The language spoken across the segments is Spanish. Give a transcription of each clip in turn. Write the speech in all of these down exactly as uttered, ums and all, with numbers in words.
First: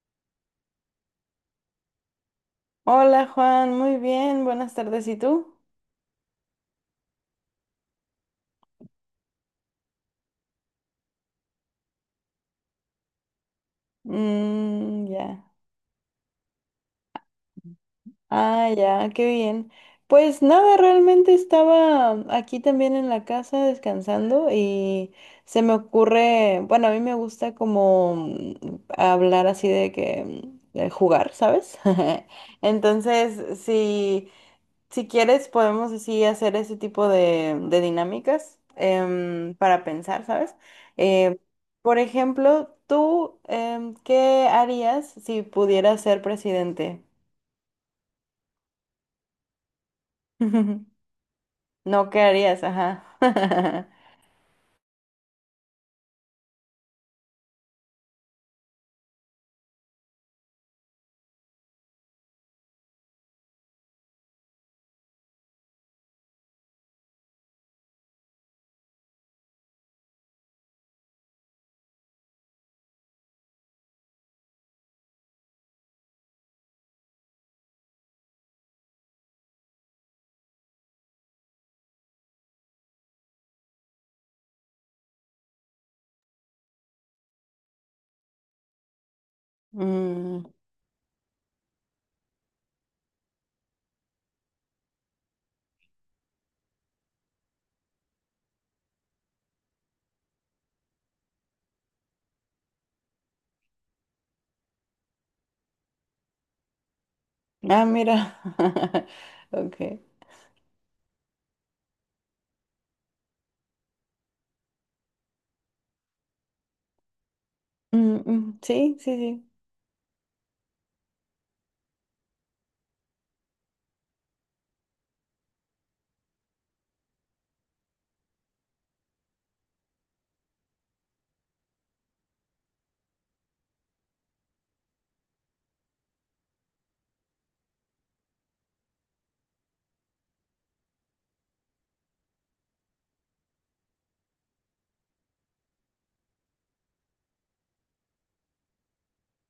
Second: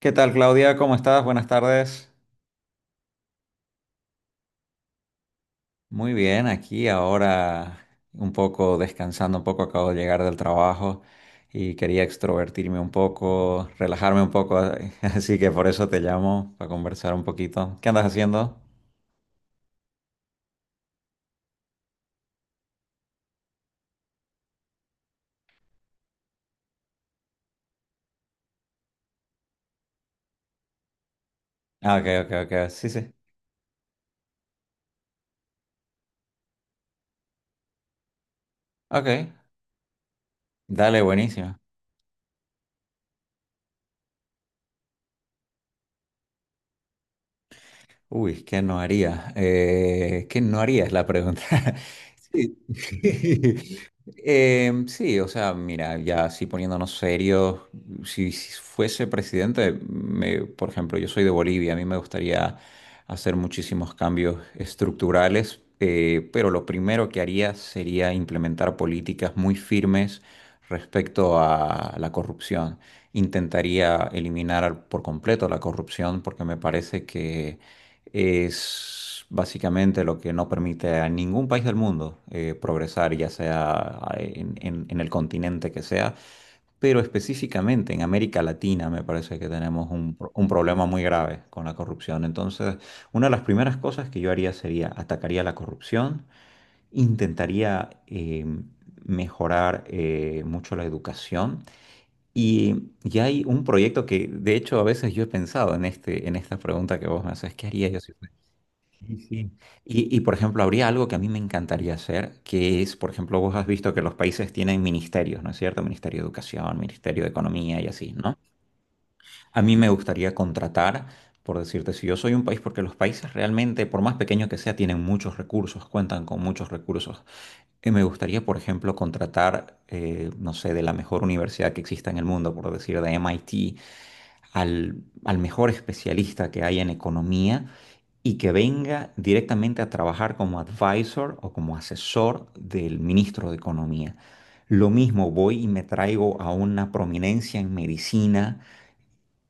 ¿Qué tal, Claudia? ¿Cómo estás? Buenas tardes. Hola Juan, muy bien, buenas tardes. ¿Y tú? Muy bien, aquí ahora un poco descansando, un poco acabo de llegar del trabajo y quería extrovertirme un poco, relajarme un poco, Mm, así ya. que por eso te llamo para conversar un poquito. ¿Qué andas haciendo? Ah, ya, qué bien. Pues nada, realmente estaba aquí también en la casa descansando y se me ocurre, bueno, a mí me gusta como mm, hablar así de que mm, de jugar, ¿sabes? Ah, ok, ok, ok. Sí, sí. Entonces, sí. Si quieres, podemos así hacer ese tipo de, de dinámicas Ok. em, para pensar, ¿sabes? Dale, Em, buenísimo. por ejemplo, tú, em, ¿qué harías si pudieras ser presidente? Uy, ¿qué no haría? Eh, ¿qué no haría es la pregunta? No, ¿qué Sí. harías? Ajá. Em, sí, o sea, mira, ya así poniéndonos serios, si, si fuese presidente, me- por ejemplo, yo soy de Bolivia, a mí me gustaría hacer muchísimos cambios estructurales, eh, pero lo primero que haría sería implementar políticas muy firmes respecto a la corrupción. Intentaría eliminar por completo la corrupción porque me parece que es básicamente lo que no permite a ningún país del mundo eh, progresar, ya sea ah, en, en- en el continente que sea, pero específicamente en América Latina me parece que tenemos un, pro- Mm. un problema muy grave con la corrupción. Entonces, una de las primeras cosas que yo haría sería atacaría la corrupción, intentaría eh, mejorar eh, mucho la educación. Y ya hay un proyecto que, de hecho, a veces yo he pensado en este, en esta pregunta que vos me haces, ¿qué Ah, haría yo si mira. Sí, sí? Ok. Y, y, por ejemplo, habría algo que a mí me encantaría hacer, que es, por ejemplo, vos has visto que los países tienen ministerios, ¿no es cierto? Ministerio de Educación, Ministerio de Economía y así, Mm, ¿no? mm, sí, sí, sí. A mí me gustaría contratar, por decirte, si yo soy un país, porque los países realmente, por más pequeño que sea, tienen muchos recursos, cuentan con muchos recursos. Y me gustaría, por ejemplo, contratar, eh, no sé, de la mejor universidad que exista en el mundo, por decir, de M I T, al, al mejor especialista que hay en economía y que venga directamente a trabajar como advisor o como asesor del ministro de Economía. Lo mismo voy y me traigo a una prominencia en medicina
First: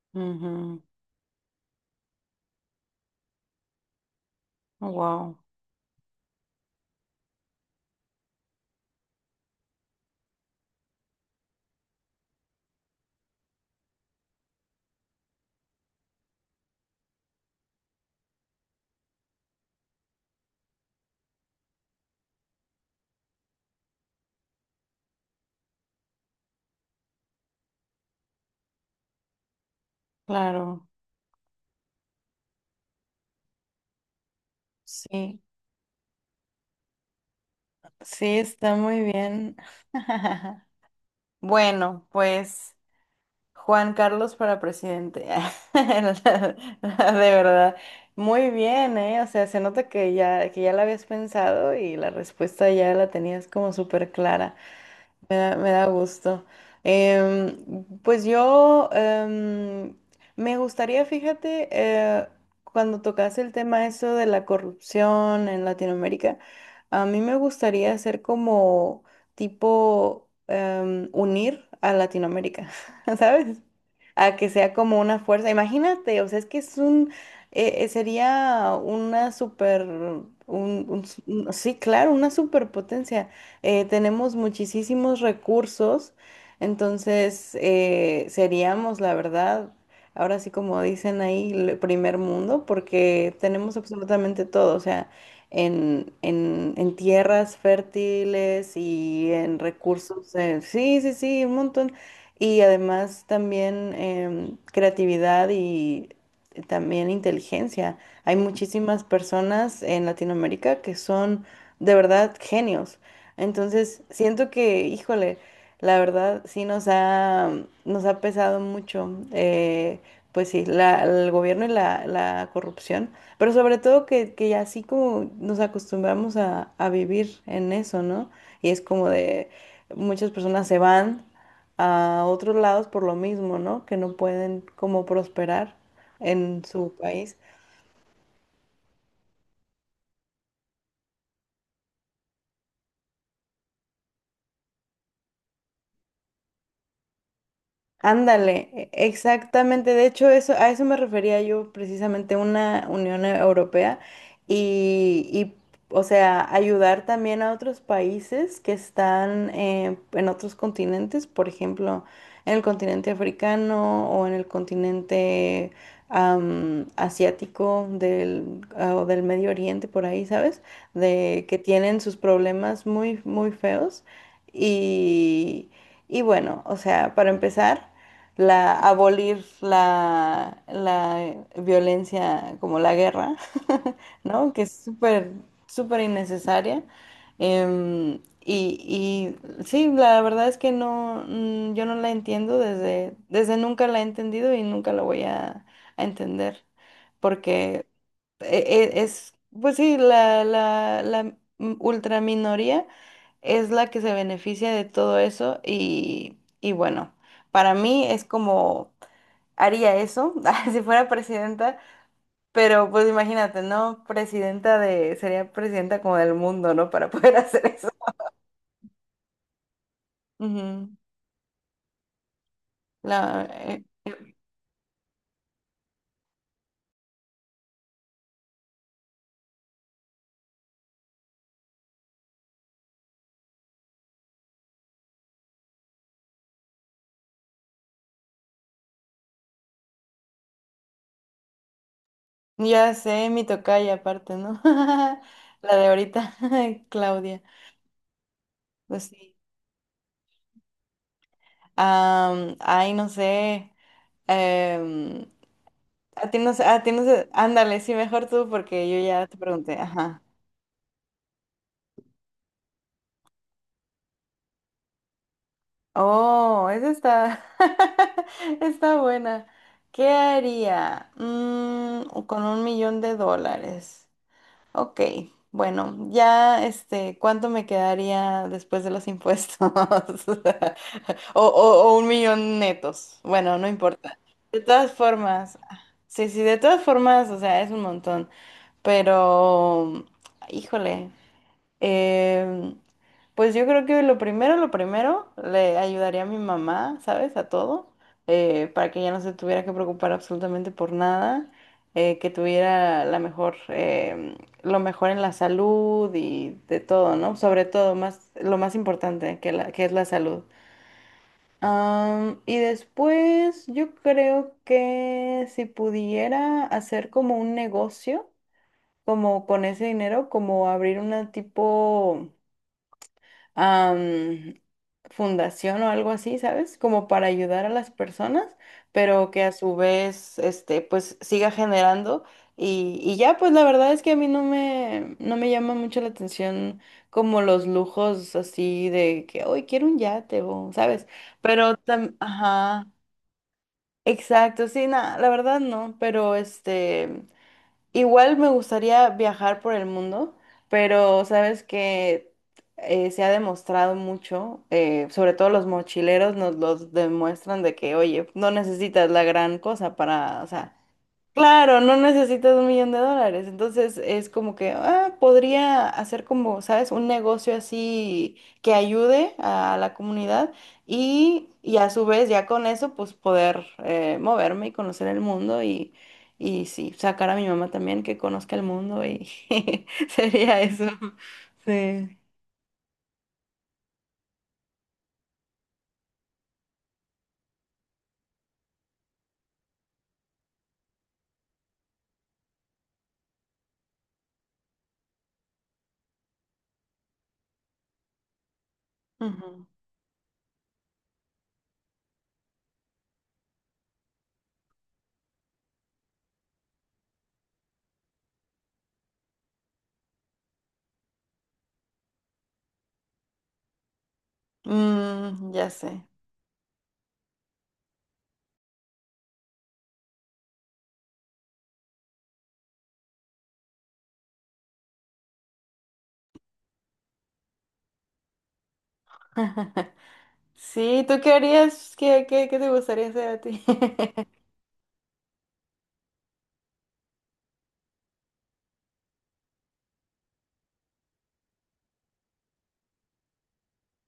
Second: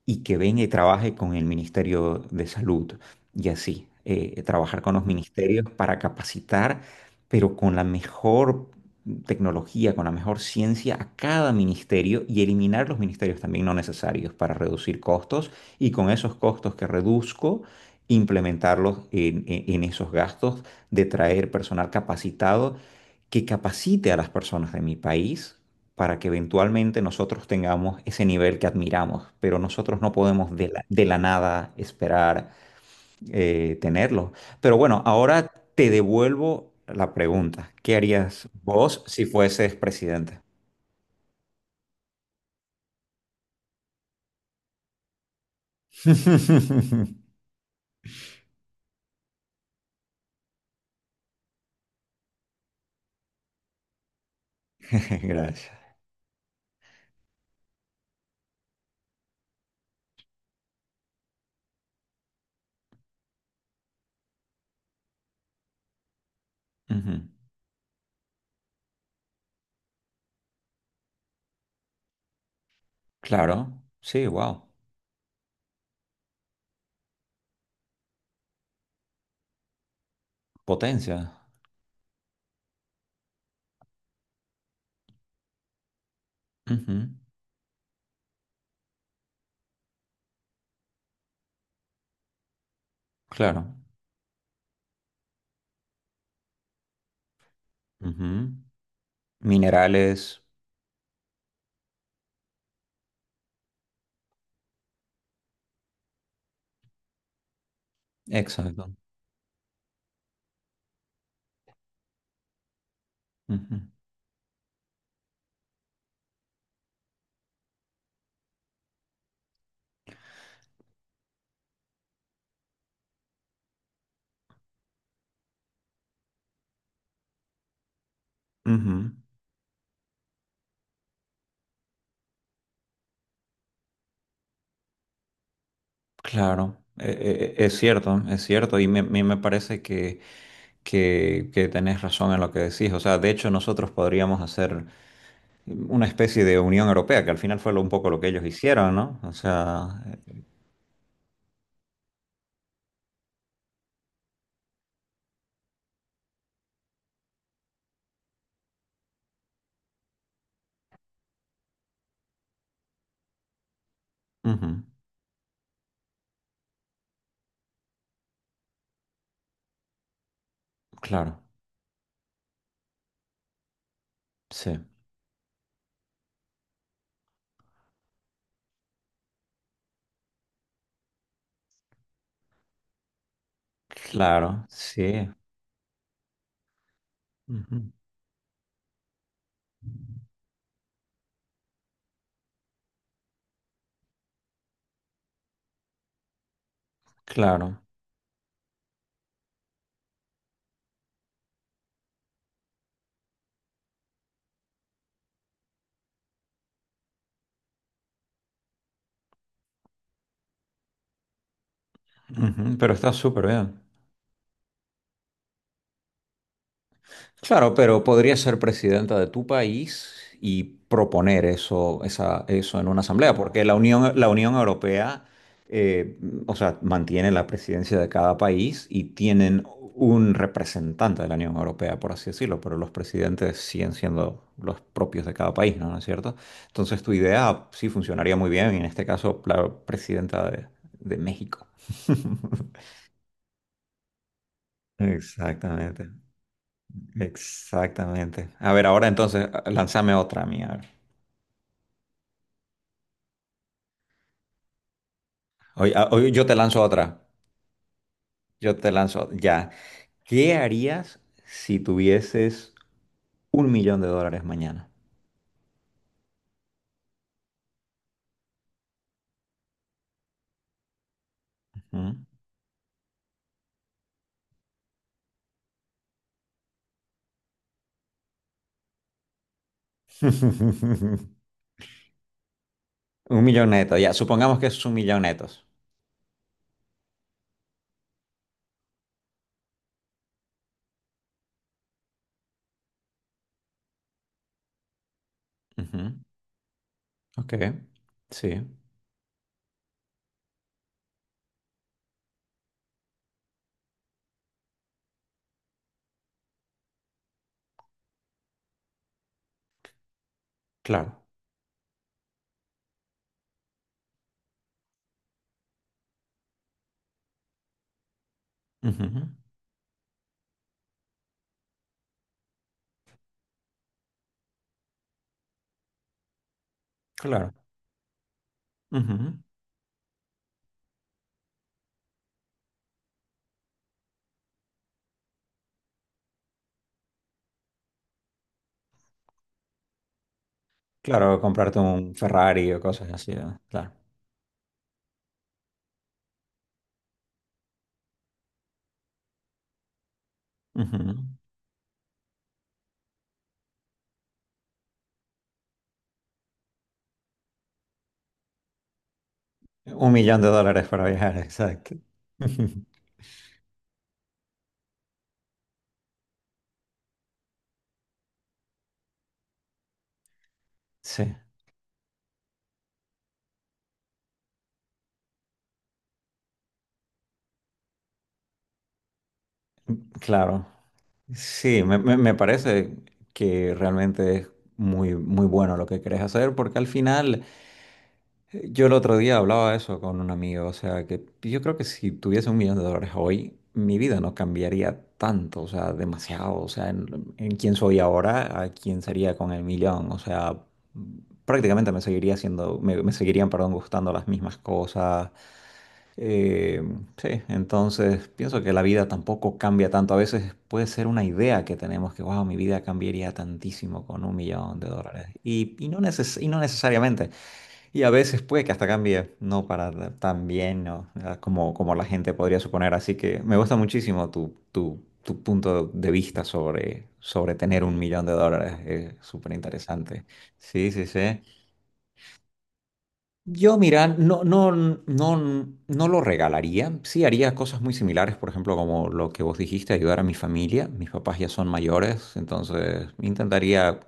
y que venga y trabaje con el Ministerio de Salud y así, eh, trabajar con los Wow, ministerios para capacitar, pero con la mejor tecnología, con la mejor ciencia a cada ministerio y eliminar los ministerios también no necesarios para reducir costos y con esos costos que reduzco, implementarlos en en- en esos gastos de traer personal capacitado que capacite a las personas de mi país para que eventualmente nosotros tengamos ese nivel que admiramos, pero nosotros no podemos de la, claro. de la nada esperar eh, tenerlo. Pero bueno, Sí, ahora te devuelvo la pregunta. ¿Qué sí, harías está muy vos si bien. fueses presidente? Bueno, pues. Juan Carlos para presidente. De verdad. Muy bien, ¿eh? O sea, se nota que ya, que ya la habías pensado y la respuesta ya la tenías como súper clara. Me da, Gracias. me da gusto. Em, pues yo em, me gustaría, fíjate, eh, cuando tocas el tema eso de la corrupción en Latinoamérica, a Ujú. mí me gustaría hacer como tipo em, unir a Latinoamérica, ¿sabes? Claro, sí, A que wow. sea como una fuerza. Imagínate, o sea, es que es un, eh, eh, sería una super, un, un Potencia. s- un- sí, claro, una superpotencia eh, tenemos muchísimos recursos, Ujú. entonces eh, seríamos, la verdad, ahora sí como dicen ahí, el primer mundo, porque Claro. tenemos absolutamente todo, o sea, en, en, en tierras Ujú. fértiles y en recursos, Minerales. eh, sí, sí, sí, un montón. Y además también em, creatividad y también inteligencia. Hay Exacto. muchísimas personas en Latinoamérica que son de verdad genios. Ujú. Entonces, siento que, híjole, la verdad sí nos ha, nos ha pesado mucho, eh, pues sí, la- el gobierno y la, la corrupción, pero sobre todo que, que ya así como nos acostumbramos a, a vivir en eso, ¿no? Y es como Ujú. de muchas personas se van a otros lados por lo mismo, ¿no? Que no pueden como prosperar en Claro, su país. e- e- es cierto, es cierto, y me, me me parece que, que, que tenés razón en lo que decís. O sea, de hecho nosotros podríamos hacer una especie de Unión Europea, que al final fue lo- un poco lo que ellos Ándale, e- hicieron, ¿no? O exactamente. sea, De hecho, eh, eso, a eso me refería yo precisamente una Unión E, Europea y, y, o sea, ayudar también a otros países que están eh, en otros continentes, por ejemplo, en el continente africano o en el ujú, continente am, asiático del, ah, o del Medio Oriente, por ahí, ¿sabes? claro, De que tienen sus problemas muy, muy feos sí, y, y bueno, o sea, para empezar la abolir la, la violencia como la guerra, ¿no? Que claro, es sí, súper, súper innecesaria. ujú, Em, y, y sí, la verdad es que no, mm, yo no la entiendo desde, desde nunca la he entendido y nunca la voy a, a entender, claro, porque e- e- es, pues sí, la, la, la ultraminoría es la que se beneficia de todo eso y, y bueno. Para mí es como haría eso si fuera presidenta, ujú, pero pero pues está súper imagínate, bien. ¿no? Presidenta de, sería presidenta como del mundo, ¿no? Para poder hacer Claro, eso. pero podría ser presidenta de tu país y Ujú. proponer eso, esa- eso en una asamblea, La, porque la eh, Unión, la Unión Europea, eh, o sea, mantiene la presidencia de cada país y tienen un representante de la Unión Europea, por así decirlo, pero los presidentes siguen siendo los propios de cada país, ¿no? ¿No es cierto? Entonces tu idea sí funcionaría muy bien, y en este caso la presidenta de, de México. ya sé, mi tocaya aparte, ¿no? La de Exactamente. ahorita, Claudia. Exactamente. A ver, Pues ahora sí. entonces, lánzame otra mía. A ver. Am, ay, no sé. em, Hoy, a- a hoy ti yo no te sé, lanzo a ti no otra. sé. Ándale, sí, mejor tú Yo porque te yo ya lanzo, te ya. pregunté. Ajá. ¿Qué harías si tuvieses un millón de dólares mañana? Oh, esa está, está buena. ¿Qué haría? Mm, Ujú. con un millón de dólares. Ok, bueno, ya este, ¿cuánto me quedaría después de los impuestos? O, o, o un millón netos. Un Bueno, no millón neto, ya. importa. Supongamos De que es todas un millón formas, netos. sí, sí, de todas formas, o sea, es un montón. Pero, híjole. Eh, pues yo creo que lo primero, lo primero, le Ujú. ayudaría a mi mamá, ¿sabes? A Ok. todo, Sí, eh, para que ya no se tuviera que preocupar absolutamente por nada, eh, que tuviera la mejor, eh, lo mejor en la salud y de todo, ¿no? Sobre todo, más, lo más importante que, la, que es la salud. claro. Am, y después yo creo que si pudiera hacer como un negocio, Ujú. como con ese dinero, como abrir una tipo am, fundación o algo así, ¿sabes? Como para Claro. ayudar a las personas, pero Ujú. que a su vez, este, pues siga generando. Y, y ya, pues la verdad es que a mí no me, no me llama mucho la atención como los lujos así de que hoy quiero un yate o, ¿sabes? Claro, Pero, comprarte un tam- Ferrari o ajá, cosas así, ¿no? Claro. exacto, sí, nada, la verdad no, pero este. Igual me gustaría viajar por el mundo, Ujú. pero sabes que eh, se ha demostrado mucho, eh, sobre todo los mochileros nos los demuestran de que, oye, no necesitas la gran cosa Un millón para, de o sea, dólares para viajar, claro, exacto. no necesitas un millón de dólares. Entonces es como que, ah, podría hacer como, ¿sabes? Un negocio así que ayude a la comunidad Sí. y, y a su vez ya con eso pues poder eh, moverme y conocer el mundo y, y sí, sacar a mi mamá también que conozca el mundo y sería Claro, eso. sí, me, Sí. me- me parece que realmente es muy, muy bueno lo que querés hacer, porque al final, eh, yo el otro día hablaba eso con un amigo, o sea, que yo creo que si tuviese un millón de dólares hoy, mi vida no cambiaría tanto, o sea, demasiado, o sea, en, en quién soy ahora, a quién sería con el Ujú. millón, o sea, prácticamente me seguiría haciendo, me, me seguirían, perdón, gustando las mismas cosas, eh, sí, entonces pienso que la vida tampoco cambia tanto. A veces puede ser una idea que tenemos que, wow, mi vida cambiaría tantísimo con un millón de dólares. Mm, ya Y, y no sé. neces- y no necesariamente. Y a veces puede que hasta cambie, no para da- tan bien, ¿no? Ah, como, como la gente podría suponer. Así que me gusta muchísimo tu, tu, tu punto de vista sobre, sobre tener un millón de dólares. Es súper interesante. Sí, Sí, sí, ¿tú qué sí. harías? ¿Qué, qué, qué te gustaría hacer a ti? Yo, mira, no, no, no, no lo regalaría. Sí, haría cosas muy similares, por ejemplo, como lo que vos dijiste, ayudar a mi familia. Mis papás ya son mayores, entonces intentaría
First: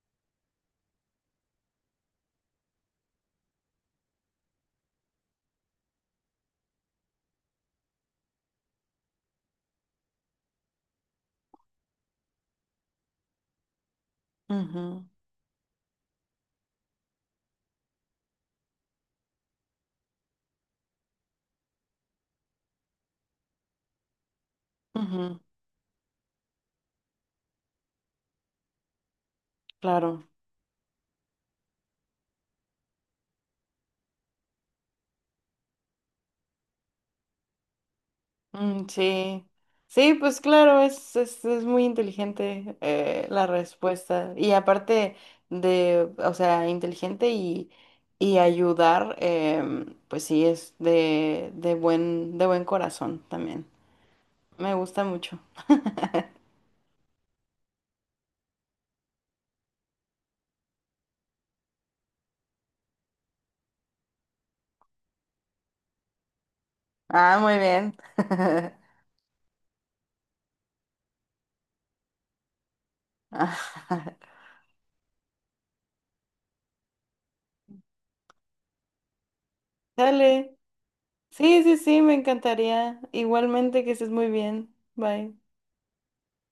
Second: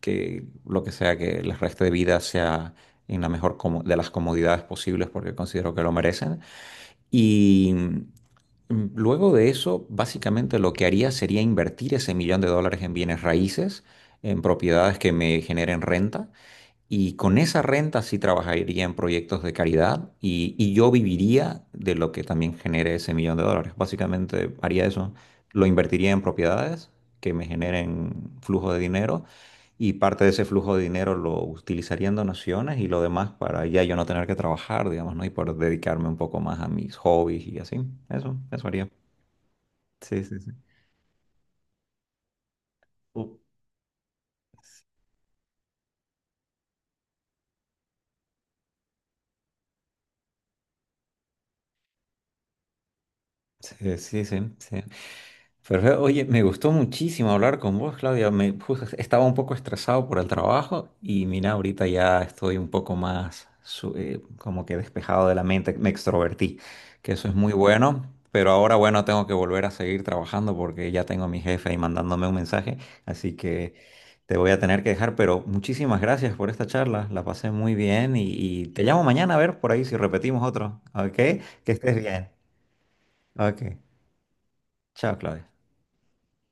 que lo que sea que les reste de vida sea en la mejor como- de las comodidades posibles porque considero que lo merecen. Y mm, luego de eso, básicamente lo que haría sería invertir ese millón de dólares en bienes raíces, en propiedades Ujú, que me generen renta. Y con esa renta sí trabajaría en proyectos de caridad y, y yo viviría de lo que también genere ese millón de dólares. Básicamente haría eso, ujú, lo invertiría en propiedades que me generen flujo de dinero y parte claro. de ese flujo de dinero lo utilizaría en donaciones y lo demás para ya yo no tener que trabajar, digamos, ¿no? Y poder dedicarme un poco más a mis hobbies y así. Eso, eso Mm, haría. sí, sí, Sí, sí, pues sí. claro, es, es, es muy inteligente Uh, eh, la respuesta. Y aparte de, o sea, inteligente y, y ayudar, em, pues sí, es de, de buen, de buen corazón también. sí, sí, sí, Me sí. gusta mucho. Perfecto. Oye, me gustó muchísimo hablar con vos, Claudia. Me, justo estaba un poco estresado por el trabajo y mira, ahorita ya estoy un poco más su- eh, como que despejado de la mente. Me extrovertí, que eso es Ah, muy muy bien. bueno. Pero ahora, bueno, tengo que volver a seguir trabajando porque ya tengo a mi jefe ahí mandándome un mensaje. Así que te voy a tener que dejar. Pero muchísimas gracias por esta charla. La pasé muy bien y, y te llamo mañana a ver por ahí si repetimos Dale. otro. ¿Ok? Que Sí, sí, estés sí, me bien. encantaría. Ok. Igualmente que estés muy bien. Chao, Bye. Claudia.